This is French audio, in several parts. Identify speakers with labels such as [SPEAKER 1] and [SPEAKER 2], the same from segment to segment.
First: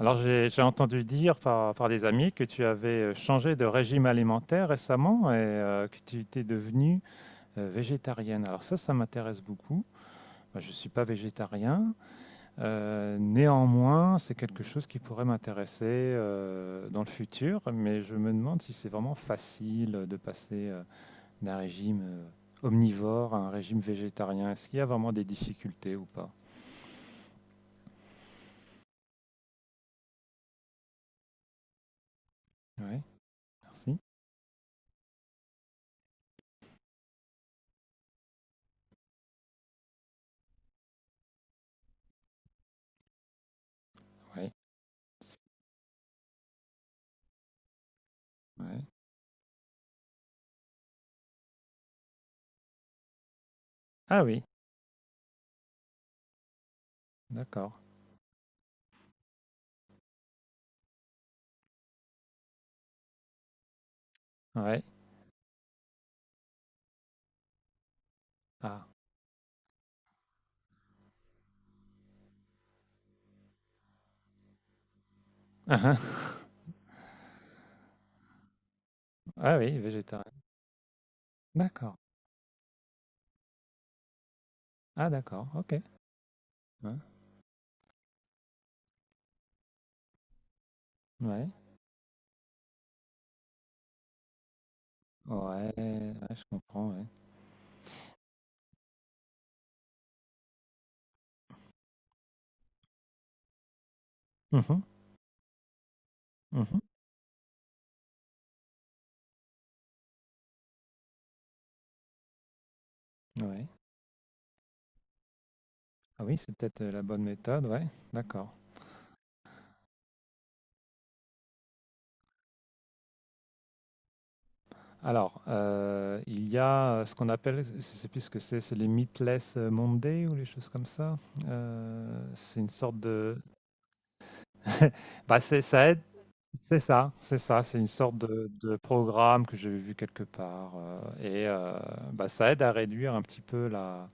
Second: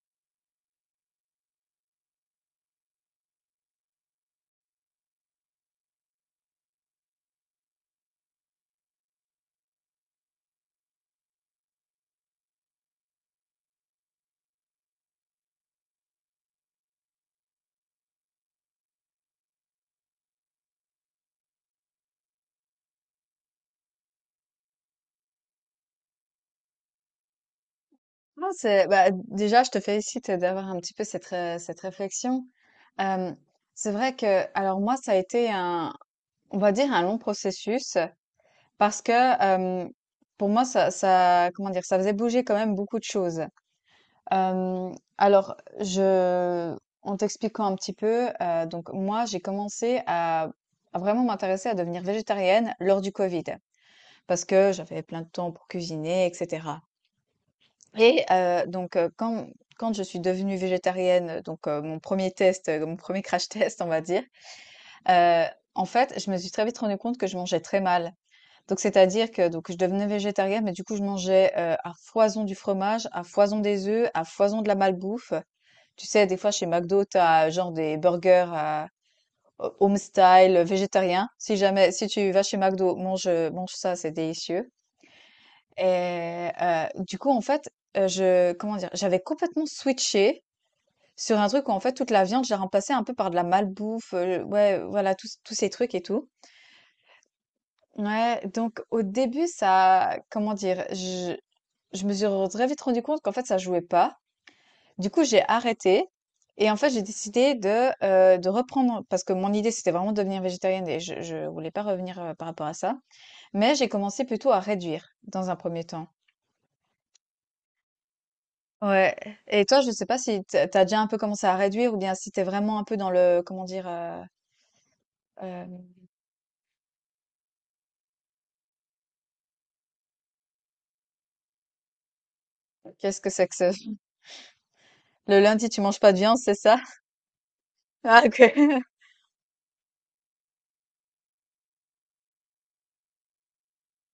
[SPEAKER 1] Alors j'ai entendu dire par des amis que tu avais changé de régime alimentaire récemment et que tu étais devenue végétarienne. Alors ça m'intéresse beaucoup. Moi, je ne suis pas végétarien. Néanmoins, c'est quelque chose qui pourrait m'intéresser dans le futur, mais je me demande si c'est vraiment facile de passer d'un régime omnivore à un régime végétarien. Est-ce qu'il y a vraiment des difficultés ou pas?
[SPEAKER 2] Non, c'est bah, déjà, je te félicite d'avoir un petit peu cette réflexion.
[SPEAKER 1] Oui,
[SPEAKER 2] Euh, c'est
[SPEAKER 1] merci.
[SPEAKER 2] vrai que, alors moi, ça a été un, on va dire, un long processus parce que pour moi, ça, comment dire, ça faisait bouger quand même beaucoup de choses.
[SPEAKER 1] Oui,
[SPEAKER 2] Euh, alors, je, En t'expliquant un petit peu,
[SPEAKER 1] oui.
[SPEAKER 2] donc moi, j'ai commencé à vraiment m'intéresser à devenir végétarienne lors du Covid
[SPEAKER 1] Ah oui,
[SPEAKER 2] parce que j'avais plein de temps pour cuisiner, etc.
[SPEAKER 1] d'accord.
[SPEAKER 2] Et donc quand je suis devenue végétarienne, donc mon premier test, mon premier crash test, on va dire,
[SPEAKER 1] Ouais.
[SPEAKER 2] heu, en fait, je me suis très vite rendue compte que je mangeais très mal. Donc
[SPEAKER 1] Ah.
[SPEAKER 2] c'est-à-dire que donc je devenais végétarienne, mais du coup, je mangeais, à foison du fromage, à foison des œufs, à foison de la malbouffe. Tu sais, des fois, chez McDo, t'as as genre des burgers à
[SPEAKER 1] Ah
[SPEAKER 2] ho
[SPEAKER 1] oui,
[SPEAKER 2] home
[SPEAKER 1] végétarien.
[SPEAKER 2] style, végétarien. Si jamais
[SPEAKER 1] D'accord.
[SPEAKER 2] si tu vas chez McDo, mange, mange ça, c'est délicieux.
[SPEAKER 1] Ah d'accord, OK.
[SPEAKER 2] Et
[SPEAKER 1] Ouais.
[SPEAKER 2] du coup, en fait, je comment dire? J'avais complètement switché sur
[SPEAKER 1] Ouais.
[SPEAKER 2] un truc où, en fait, toute la viande, j'ai remplacé un peu par de la malbouffe, ouais, voilà, tous ces
[SPEAKER 1] Ouais,
[SPEAKER 2] trucs et
[SPEAKER 1] ouais,
[SPEAKER 2] tout.
[SPEAKER 1] je comprends, ouais.
[SPEAKER 2] Ouais, donc au début, ça comment dire? Je me suis très vite rendu compte qu'en fait, ça jouait pas.
[SPEAKER 1] Mhm.
[SPEAKER 2] Du coup, j'ai arrêté et en
[SPEAKER 1] Mhm.
[SPEAKER 2] fait, j'ai décidé de reprendre parce que mon idée, c'était vraiment de devenir végétarienne et je voulais pas revenir, par rapport à ça.
[SPEAKER 1] Ouais.
[SPEAKER 2] Mais j'ai commencé plutôt à réduire dans un premier temps.
[SPEAKER 1] Ah oui, c'est peut-être la bonne méthode, ouais. D'accord.
[SPEAKER 2] Ouais. Et toi, je sais pas si tu as déjà un peu commencé à réduire ou bien si t'es vraiment un peu dans le, comment dire,
[SPEAKER 1] Alors,
[SPEAKER 2] euh,
[SPEAKER 1] il y a ce qu'on appelle, je sais plus ce que c'est les Meatless Monday ou les choses comme ça. C'est une sorte
[SPEAKER 2] qu'est-ce que
[SPEAKER 1] de
[SPEAKER 2] c'est que ce...
[SPEAKER 1] Bah,
[SPEAKER 2] Le
[SPEAKER 1] c'est-
[SPEAKER 2] lundi, tu
[SPEAKER 1] ça
[SPEAKER 2] manges
[SPEAKER 1] aide.
[SPEAKER 2] pas de viande, c'est ça?
[SPEAKER 1] C'est ça, c'est ça, c'est une sorte
[SPEAKER 2] Ah,
[SPEAKER 1] de
[SPEAKER 2] ok.
[SPEAKER 1] programme que j'avais vu quelque part, et bah, ça aide à réduire un petit peu la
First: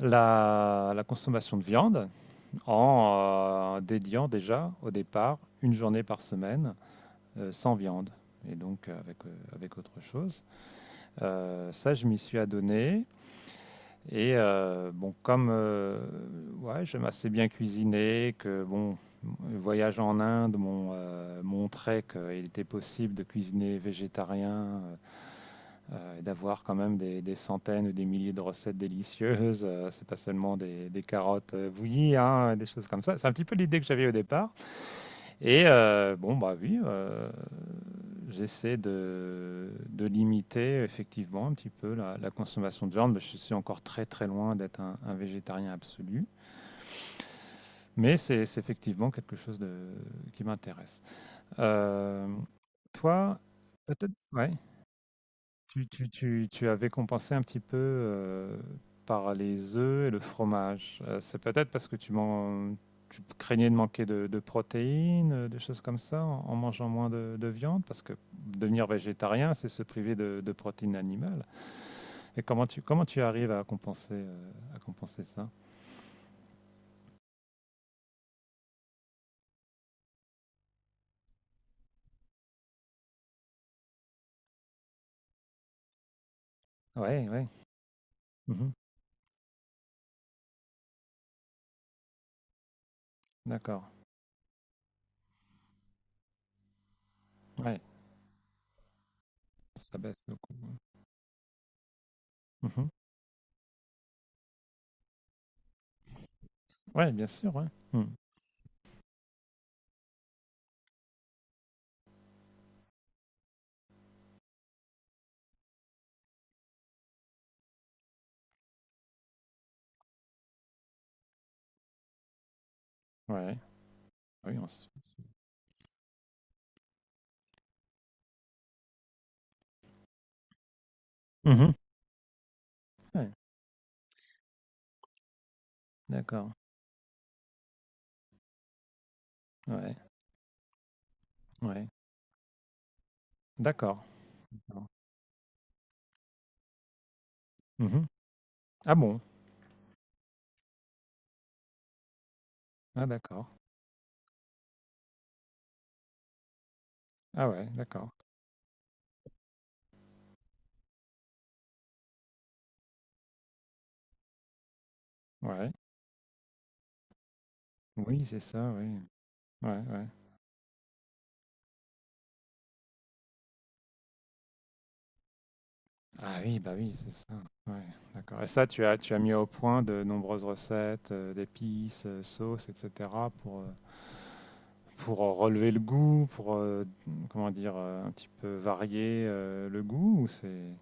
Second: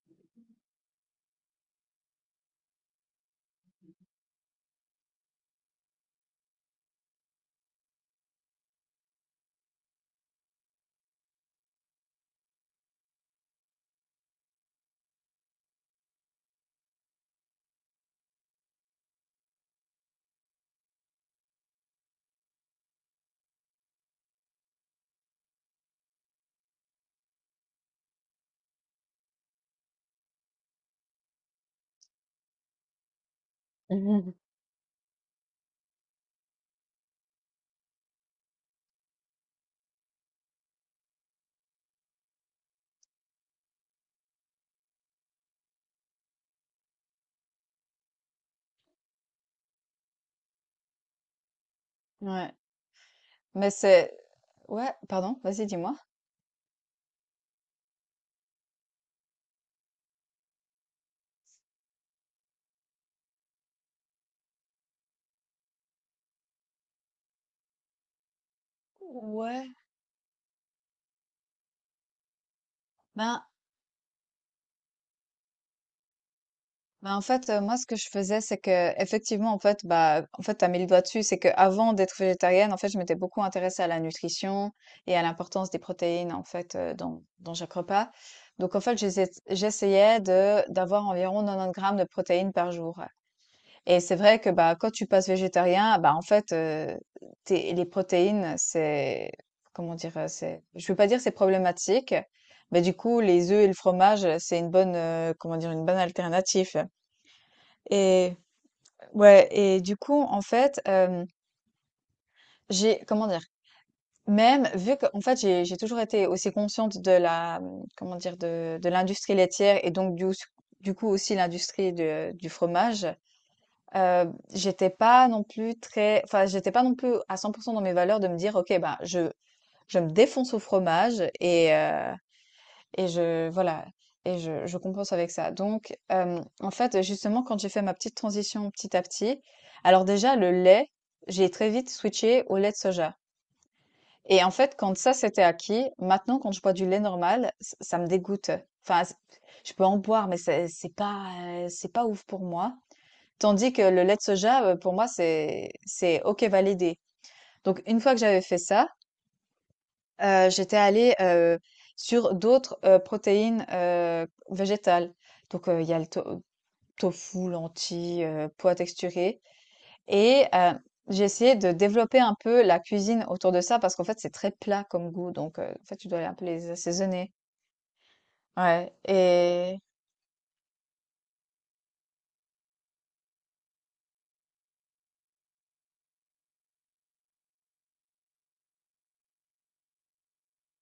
[SPEAKER 1] la la consommation de viande en, dédiant déjà, au départ, une journée par semaine, sans viande et donc, avec, avec autre chose. Ça, je m'y suis adonné. Et bon, comme ouais, j'aime assez bien cuisiner, que bon, le voyage en Inde m'ont montré qu'il était possible de cuisiner végétarien et d'avoir quand même des centaines ou des milliers de recettes délicieuses. C'est pas seulement des carottes bouillies, hein, des choses comme ça. C'est un petit peu l'idée que j'avais au départ. Et bon, bah oui, j'essaie de limiter effectivement un petit peu la, la consommation de viande, mais je suis encore très loin d'être un végétarien absolu, mais c'est effectivement quelque chose de, qui m'intéresse. Euh,
[SPEAKER 2] Ouais.
[SPEAKER 1] Toi,
[SPEAKER 2] Mais
[SPEAKER 1] peut-être,
[SPEAKER 2] c'est...
[SPEAKER 1] ouais.
[SPEAKER 2] Ouais, pardon, vas-y,
[SPEAKER 1] Tu
[SPEAKER 2] dis-moi.
[SPEAKER 1] tu tu tu avais compensé un petit peu, par les œufs et le fromage. C'est peut-être parce que tu craignais de manquer de protéines, des choses comme ça, en en mangeant moins de viande? Parce que devenir végétarien, c'est
[SPEAKER 2] Ouais.
[SPEAKER 1] se priver de protéines animales, et comment tu
[SPEAKER 2] Ben,
[SPEAKER 1] arrives à compenser ça?
[SPEAKER 2] Bah, en fait, moi, ce que je faisais, c'est que effectivement, en fait, bah, en fait, tu as mis le doigt dessus, c'est que avant d'être végétarienne, en fait, je m'étais beaucoup intéressée à la nutrition et à l'importance des protéines, en fait, dans
[SPEAKER 1] Ouais, ouais.
[SPEAKER 2] dans chaque repas.
[SPEAKER 1] Mmh.
[SPEAKER 2] Donc en fait, j'essayais de d'avoir environ 90 grammes de protéines par jour
[SPEAKER 1] D'accord.
[SPEAKER 2] et c'est vrai que, bah, quand tu passes végétarien, bah, en fait, tu
[SPEAKER 1] Ouais,
[SPEAKER 2] les protéines, c'est comment
[SPEAKER 1] ça
[SPEAKER 2] dire?
[SPEAKER 1] baisse beaucoup,
[SPEAKER 2] C'est
[SPEAKER 1] ouais.
[SPEAKER 2] je veux pas dire c'est problématique, mais
[SPEAKER 1] Mmh.
[SPEAKER 2] du coup, les œufs et le fromage, c'est une bonne, comment dire? Une bonne alternative.
[SPEAKER 1] Ouais, bien sûr, ouais. Mmh.
[SPEAKER 2] Et ouais, et du coup, en fait, j'ai, comment dire, même vu que, en fait, j'ai toujours été aussi consciente de la, comment dire, de l'industrie laitière et donc du coup aussi l'industrie du fromage,
[SPEAKER 1] Ouais.
[SPEAKER 2] euh,
[SPEAKER 1] Ah oui, on se
[SPEAKER 2] j'étais
[SPEAKER 1] on
[SPEAKER 2] pas non plus très, enfin, j'étais pas non plus à 100% dans mes valeurs de me dire, OK, bah, je me défonce au fromage et,
[SPEAKER 1] Mmh.
[SPEAKER 2] et
[SPEAKER 1] Ouais,
[SPEAKER 2] je voilà et je compense avec ça. Donc
[SPEAKER 1] d'accord.
[SPEAKER 2] en fait, justement, quand j'ai fait ma petite transition petit à petit,
[SPEAKER 1] Ouais,
[SPEAKER 2] alors déjà le lait, j'ai très
[SPEAKER 1] ouais.
[SPEAKER 2] vite switché au lait de soja
[SPEAKER 1] D'accord.
[SPEAKER 2] et en fait,
[SPEAKER 1] D'accord.
[SPEAKER 2] quand ça, c'était acquis, maintenant quand je bois du lait normal, ç ça
[SPEAKER 1] Mmh.
[SPEAKER 2] me dégoûte.
[SPEAKER 1] Ah
[SPEAKER 2] Enfin, c
[SPEAKER 1] bon?
[SPEAKER 2] Je peux en boire, mais c'est pas, c'est pas ouf pour moi.
[SPEAKER 1] Ah d'accord.
[SPEAKER 2] Tandis que le lait de soja, pour moi, c'est OK validé.
[SPEAKER 1] Ah ouais,
[SPEAKER 2] Donc une
[SPEAKER 1] d'accord.
[SPEAKER 2] fois que j'avais fait ça, j'étais allée, sur d'autres, protéines, végétales. Donc,
[SPEAKER 1] Ouais.
[SPEAKER 2] il y a le to tofu, lentilles,
[SPEAKER 1] Oui, c'est ça,
[SPEAKER 2] pois
[SPEAKER 1] oui.
[SPEAKER 2] texturés
[SPEAKER 1] Ouais, ouais.
[SPEAKER 2] et j'ai essayé de développer un peu la cuisine autour de ça parce qu'en fait, c'est très plat comme goût donc, en fait, tu dois aller un
[SPEAKER 1] Ah
[SPEAKER 2] peu
[SPEAKER 1] oui,
[SPEAKER 2] les
[SPEAKER 1] bah oui, c'est
[SPEAKER 2] assaisonner.
[SPEAKER 1] ça. Ouais, d'accord. Et ça, tu
[SPEAKER 2] Ouais
[SPEAKER 1] as tu as mis au
[SPEAKER 2] et
[SPEAKER 1] point de nombreuses recettes, d'épices, sauces et cetera pour, relever le goût, comment dire? Un petit peu varier, le goût ou c'est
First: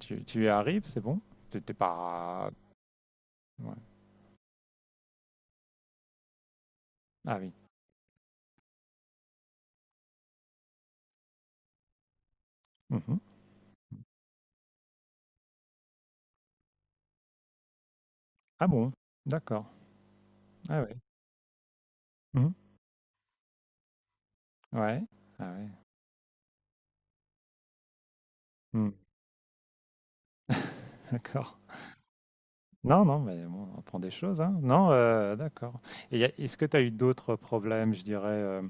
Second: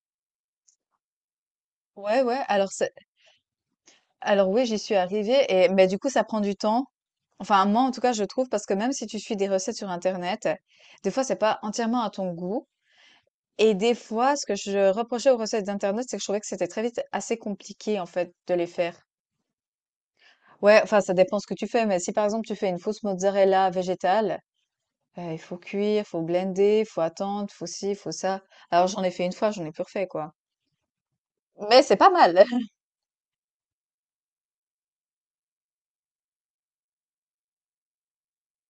[SPEAKER 1] tu y arrives, c'est bon? T'es étais
[SPEAKER 2] ouais, ouais,
[SPEAKER 1] pas ouais.
[SPEAKER 2] alors oui, j'y suis arrivée et mais du coup, ça prend du temps.
[SPEAKER 1] Ah oui.
[SPEAKER 2] Enfin, moi, en tout cas, je trouve parce que même si tu suis des recettes sur internet, des fois, c'est pas entièrement à ton goût.
[SPEAKER 1] Mmh.
[SPEAKER 2] Et des fois, ce que je reprochais aux recettes d'internet, c'est que je trouvais que c'était très vite assez compliqué, en fait, de les
[SPEAKER 1] Ah bon?
[SPEAKER 2] faire.
[SPEAKER 1] D'accord.
[SPEAKER 2] Ouais,
[SPEAKER 1] Ah ouais.
[SPEAKER 2] enfin, ça dépend ce que tu fais, mais si, par exemple,
[SPEAKER 1] Mmh.
[SPEAKER 2] tu fais une fausse mozzarella végétale,
[SPEAKER 1] Ouais.
[SPEAKER 2] il
[SPEAKER 1] Ah
[SPEAKER 2] faut
[SPEAKER 1] ouais.
[SPEAKER 2] cuire, faut blender, faut attendre, faut ci, faut ça. Alors
[SPEAKER 1] Mmh.
[SPEAKER 2] j'en ai fait une fois, j'en ai plus refait, quoi.
[SPEAKER 1] D'accord.
[SPEAKER 2] Mais c'est pas mal.
[SPEAKER 1] Non, non, mais bon, on apprend des choses, hein. Non, d'accord. Et est-ce que tu as eu d'autres problèmes, je dirais euh,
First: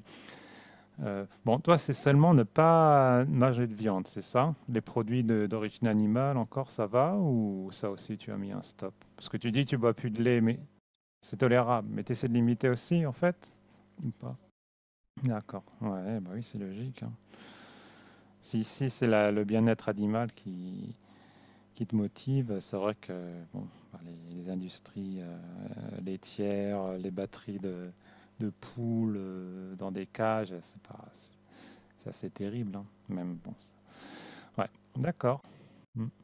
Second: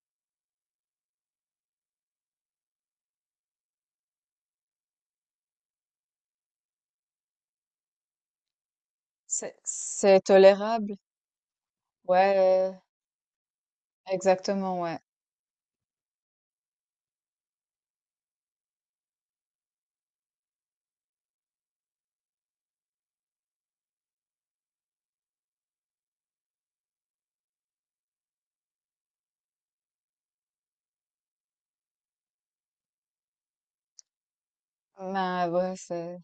[SPEAKER 1] euh, bon, toi, c'est seulement ne pas manger de viande, c'est ça? Les produits d'origine animale, encore, ça va? Ou ça aussi, tu as mis un stop? Parce que tu
[SPEAKER 2] C'est
[SPEAKER 1] dis que tu bois plus de lait, mais
[SPEAKER 2] tolérable.
[SPEAKER 1] c'est tolérable. Mais tu essaies de limiter
[SPEAKER 2] Ouais,
[SPEAKER 1] aussi, en fait? Ou pas?
[SPEAKER 2] exactement, ouais.
[SPEAKER 1] D'accord. Ouais, bah oui, c'est logique, hein. Si, si c'est le bien-être animal qui te motive, c'est vrai que bon, bah, les industries laitières, les batteries de poules dans des cages, c'est pas, c'est assez terrible, hein, même. Ouais, d'accord.
[SPEAKER 2] Ben, ouais,
[SPEAKER 1] Hmm.
[SPEAKER 2] c'est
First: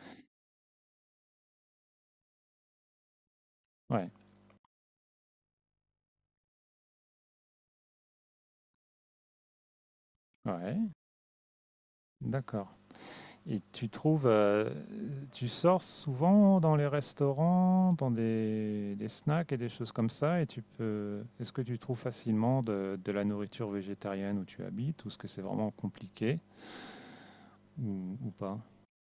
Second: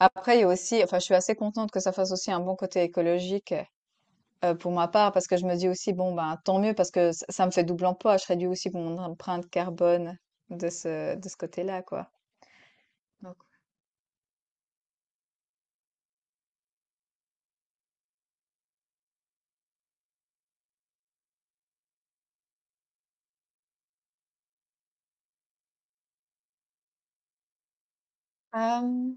[SPEAKER 2] après, il y a aussi, enfin, je suis assez contente que ça fasse aussi un bon côté écologique.
[SPEAKER 1] Ouais,
[SPEAKER 2] Pour ma part, parce que je me dis aussi, bon, ben, tant mieux, parce que ça me fait double emploi, je réduis aussi mon empreinte carbone
[SPEAKER 1] ouais,
[SPEAKER 2] de ce côté-là, quoi.
[SPEAKER 1] d'accord.
[SPEAKER 2] Donc,
[SPEAKER 1] Et tu trouves, tu sors souvent dans les restaurants, dans des snacks et des choses comme ça, et tu peux, est-ce que tu trouves facilement de la nourriture végétarienne où tu habites, ou est-ce que c'est vraiment compliqué, ou pas?
[SPEAKER 2] euh,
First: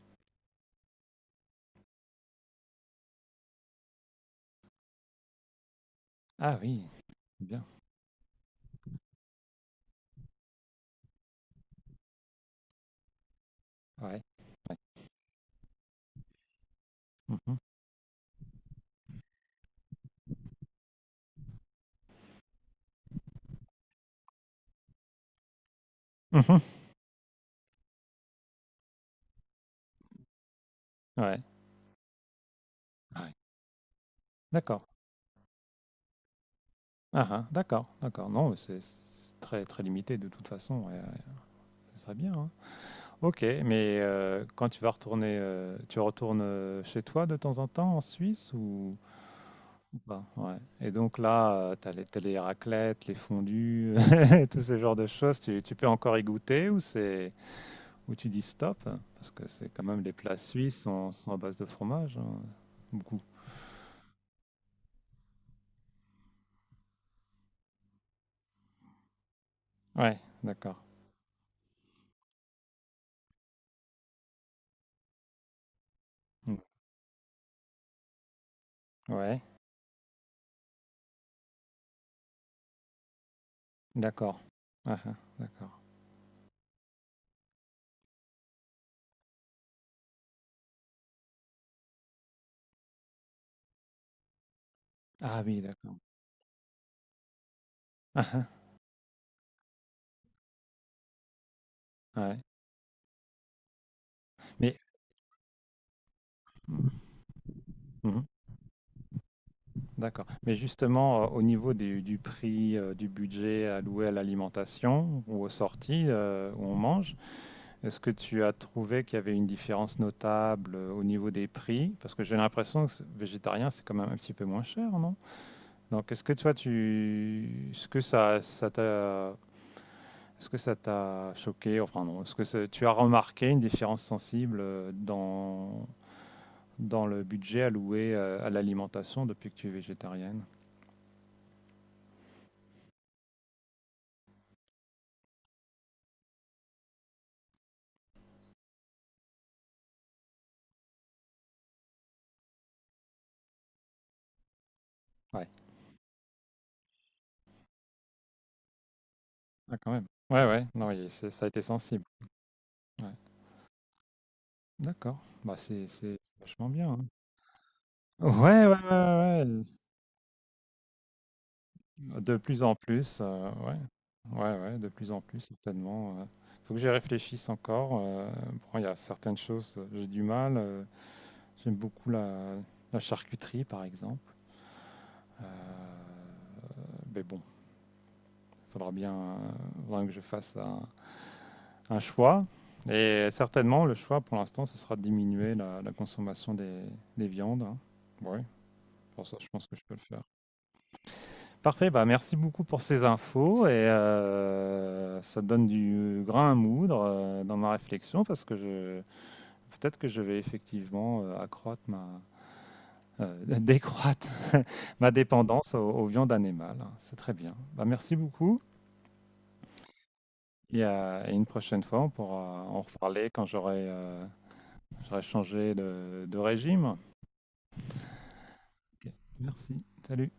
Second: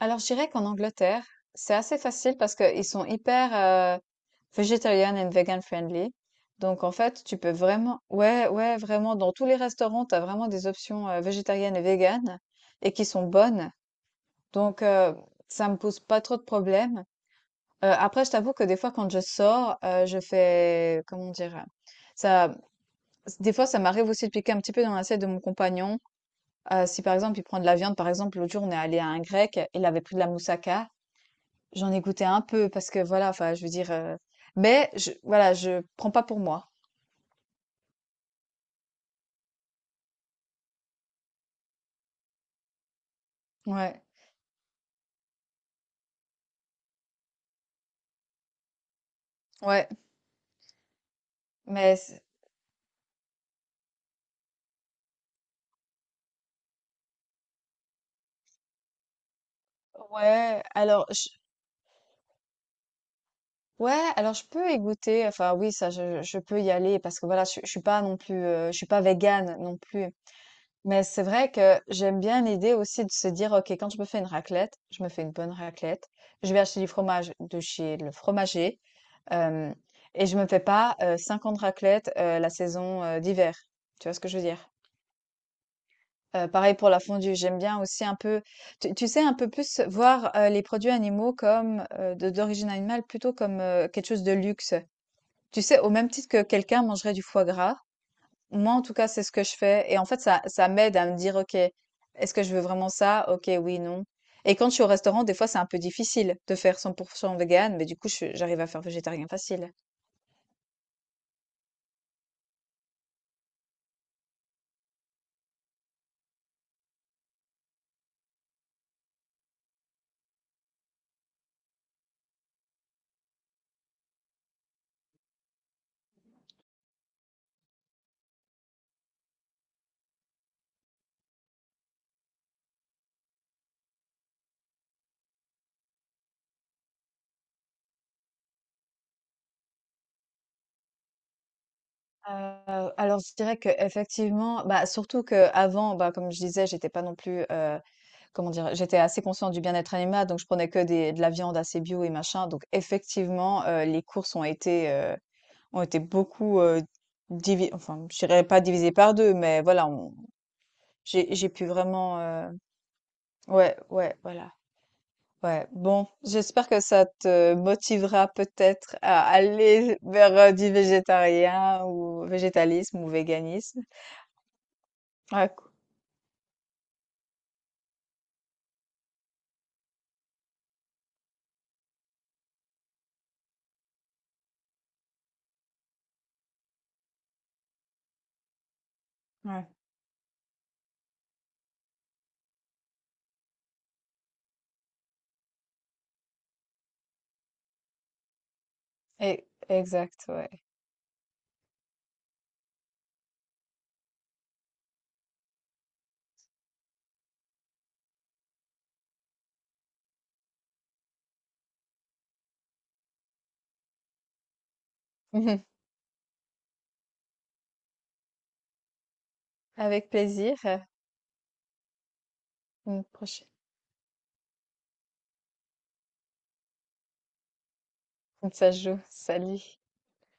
[SPEAKER 2] alors, je dirais qu'en Angleterre, c'est assez facile parce qu'ils sont hyper vegetarian and vegan friendly.
[SPEAKER 1] Ah oui,
[SPEAKER 2] Donc, en fait, tu peux
[SPEAKER 1] bien,
[SPEAKER 2] vraiment, ouais, ouais, vraiment, dans tous les restaurants, tu as vraiment des options végétariennes et véganes et qui sont bonnes.
[SPEAKER 1] ouais. Ouais.
[SPEAKER 2] Donc, ça me pose pas trop de problèmes.
[SPEAKER 1] Mhm.
[SPEAKER 2] Après je t'avoue que des fois quand je sors, je fais comment dire? Ça des fois ça m'arrive aussi de piquer un petit peu dans l'assiette de mon compagnon.
[SPEAKER 1] Mhm.
[SPEAKER 2] Si par exemple il prend de la viande, par exemple l'autre jour on est allés à un grec, il avait pris de la moussaka.
[SPEAKER 1] Ouais,
[SPEAKER 2] J'en ai goûté un peu parce que voilà,
[SPEAKER 1] ouais.
[SPEAKER 2] enfin je veux dire,
[SPEAKER 1] D'accord.
[SPEAKER 2] mais je voilà, je prends pas pour moi.
[SPEAKER 1] Ah ah, d'accord, d'accord. Non, mais c'est c'est très limité de toute façon, ouais, ouais. Ce serait bien, hein. Ok, mais
[SPEAKER 2] Ouais,
[SPEAKER 1] quand tu vas retourner, tu retournes chez toi de temps en temps en Suisse
[SPEAKER 2] ouais,
[SPEAKER 1] ou pas? Ouais. Et donc là, tu as
[SPEAKER 2] mais
[SPEAKER 1] les, t'as
[SPEAKER 2] c
[SPEAKER 1] les raclettes, les fondus, tous ces genres de choses. Tu peux encore y goûter ou c'est ou tu dis stop? Parce que c'est quand même les plats
[SPEAKER 2] ouais,
[SPEAKER 1] suisses
[SPEAKER 2] alors
[SPEAKER 1] sont,
[SPEAKER 2] je
[SPEAKER 1] sont à base de fromage, hein, beaucoup.
[SPEAKER 2] ouais, alors je peux y goûter, enfin oui ça je peux y aller parce que voilà je suis pas non plus, je suis pas végane non plus.
[SPEAKER 1] Ouais, d'accord.
[SPEAKER 2] Mais c'est vrai que j'aime bien l'idée aussi de se dire: «OK, quand je me fais une raclette, je me fais une bonne raclette. Je
[SPEAKER 1] Mmh.
[SPEAKER 2] vais acheter du fromage de chez le fromager,
[SPEAKER 1] Ouais,
[SPEAKER 2] hem et je me fais pas, 50 raclettes, la saison, d'hiver». Tu vois ce que je
[SPEAKER 1] d'accord.
[SPEAKER 2] veux dire?
[SPEAKER 1] Ah, hein, d'accord.
[SPEAKER 2] Pareil pour la fondue, j'aime bien aussi un peu tu sais, un peu plus voir, les produits animaux comme, de d'origine animale plutôt comme, quelque chose de luxe.
[SPEAKER 1] Ah oui,
[SPEAKER 2] Tu sais, au
[SPEAKER 1] d'accord.
[SPEAKER 2] même titre que quelqu'un mangerait du foie gras,
[SPEAKER 1] Ah, hein,
[SPEAKER 2] moi, en tout cas, c'est ce que je fais. Et en fait, ça m'aide à me dire, OK, est-ce
[SPEAKER 1] ouais.
[SPEAKER 2] que je veux vraiment ça? OK, oui, non. Et quand je
[SPEAKER 1] Mais
[SPEAKER 2] suis au restaurant, des fois, c'est un peu difficile de faire
[SPEAKER 1] mmh,
[SPEAKER 2] 100% vegan, mais du coup,
[SPEAKER 1] mmh,
[SPEAKER 2] j'arrive à faire végétarien facile.
[SPEAKER 1] d'accord. Mais justement, au niveau du prix, du budget alloué à l'alimentation ou aux sorties où on mange, est-ce que tu as trouvé qu'il y avait une différence notable au niveau des prix? Parce que j'ai l'impression que végétarien, c'est quand même un petit peu moins cher, non? Donc, est-ce que toi, tu, est-ce que ça t'a choqué, enfin non, est-ce que tu as remarqué une différence sensible dans, dans le budget alloué à l'alimentation depuis que tu es végétarienne?
[SPEAKER 2] Alors je dirais qu'effectivement, bah, surtout qu'avant, bah, comme je disais, j'étais pas non plus, comment dire? J'étais assez consciente du bien-être animal, donc je prenais que des de la viande assez bio et machin, donc effectivement, les courses
[SPEAKER 1] Ouais,
[SPEAKER 2] ont été beaucoup, divi enfin, je dirais pas divisées par 2, mais
[SPEAKER 1] ah,
[SPEAKER 2] voilà,
[SPEAKER 1] quand même.
[SPEAKER 2] on
[SPEAKER 1] Ouais, ouais, non, il ça a
[SPEAKER 2] j'ai
[SPEAKER 1] été
[SPEAKER 2] pu
[SPEAKER 1] sensible.
[SPEAKER 2] vraiment,
[SPEAKER 1] Ouais.
[SPEAKER 2] ouais, ouais, voilà,
[SPEAKER 1] D'accord, bah,
[SPEAKER 2] ouais. Bon,
[SPEAKER 1] c'est vachement
[SPEAKER 2] j'espère que
[SPEAKER 1] bien, hein.
[SPEAKER 2] ça te motivera
[SPEAKER 1] Ouais, ouais,
[SPEAKER 2] peut-être à
[SPEAKER 1] ouais, ouais.
[SPEAKER 2] aller vers, du végétarien ou
[SPEAKER 1] De plus en
[SPEAKER 2] végétalisme ou
[SPEAKER 1] plus, ouais.
[SPEAKER 2] véganisme.
[SPEAKER 1] Ouais, ouais, de plus en plus,
[SPEAKER 2] Ouais, cool.
[SPEAKER 1] certainement, ouais. Faut que j'y réfléchisse encore. Bon, il y a certaines choses, j'ai du mal. J'aime beaucoup la, la charcuterie, par exemple. Euh, mais bon, il faudra bien
[SPEAKER 2] Ouais,
[SPEAKER 1] que je fasse un, choix. Et certainement, le choix pour l'instant, ce sera de diminuer la, la consommation des viandes, hein. Oui, pour ça,
[SPEAKER 2] et
[SPEAKER 1] je pense que je peux le faire.
[SPEAKER 2] exact, ouais.
[SPEAKER 1] Parfait, bah merci beaucoup pour ces infos. Et ça donne du grain à moudre dans ma réflexion parce que je, peut-être que je vais effectivement accroître ma, décroître ma dépendance aux, aux viandes animales. C'est très bien. Bah, merci beaucoup.
[SPEAKER 2] Avec plaisir. À
[SPEAKER 1] Et une prochaine fois, on pourra en
[SPEAKER 2] Une
[SPEAKER 1] reparler quand
[SPEAKER 2] prochaine.
[SPEAKER 1] j'aurai j'aurai changé de régime.
[SPEAKER 2] Ça se joue.
[SPEAKER 1] Ok, merci.
[SPEAKER 2] Salut.
[SPEAKER 1] Salut.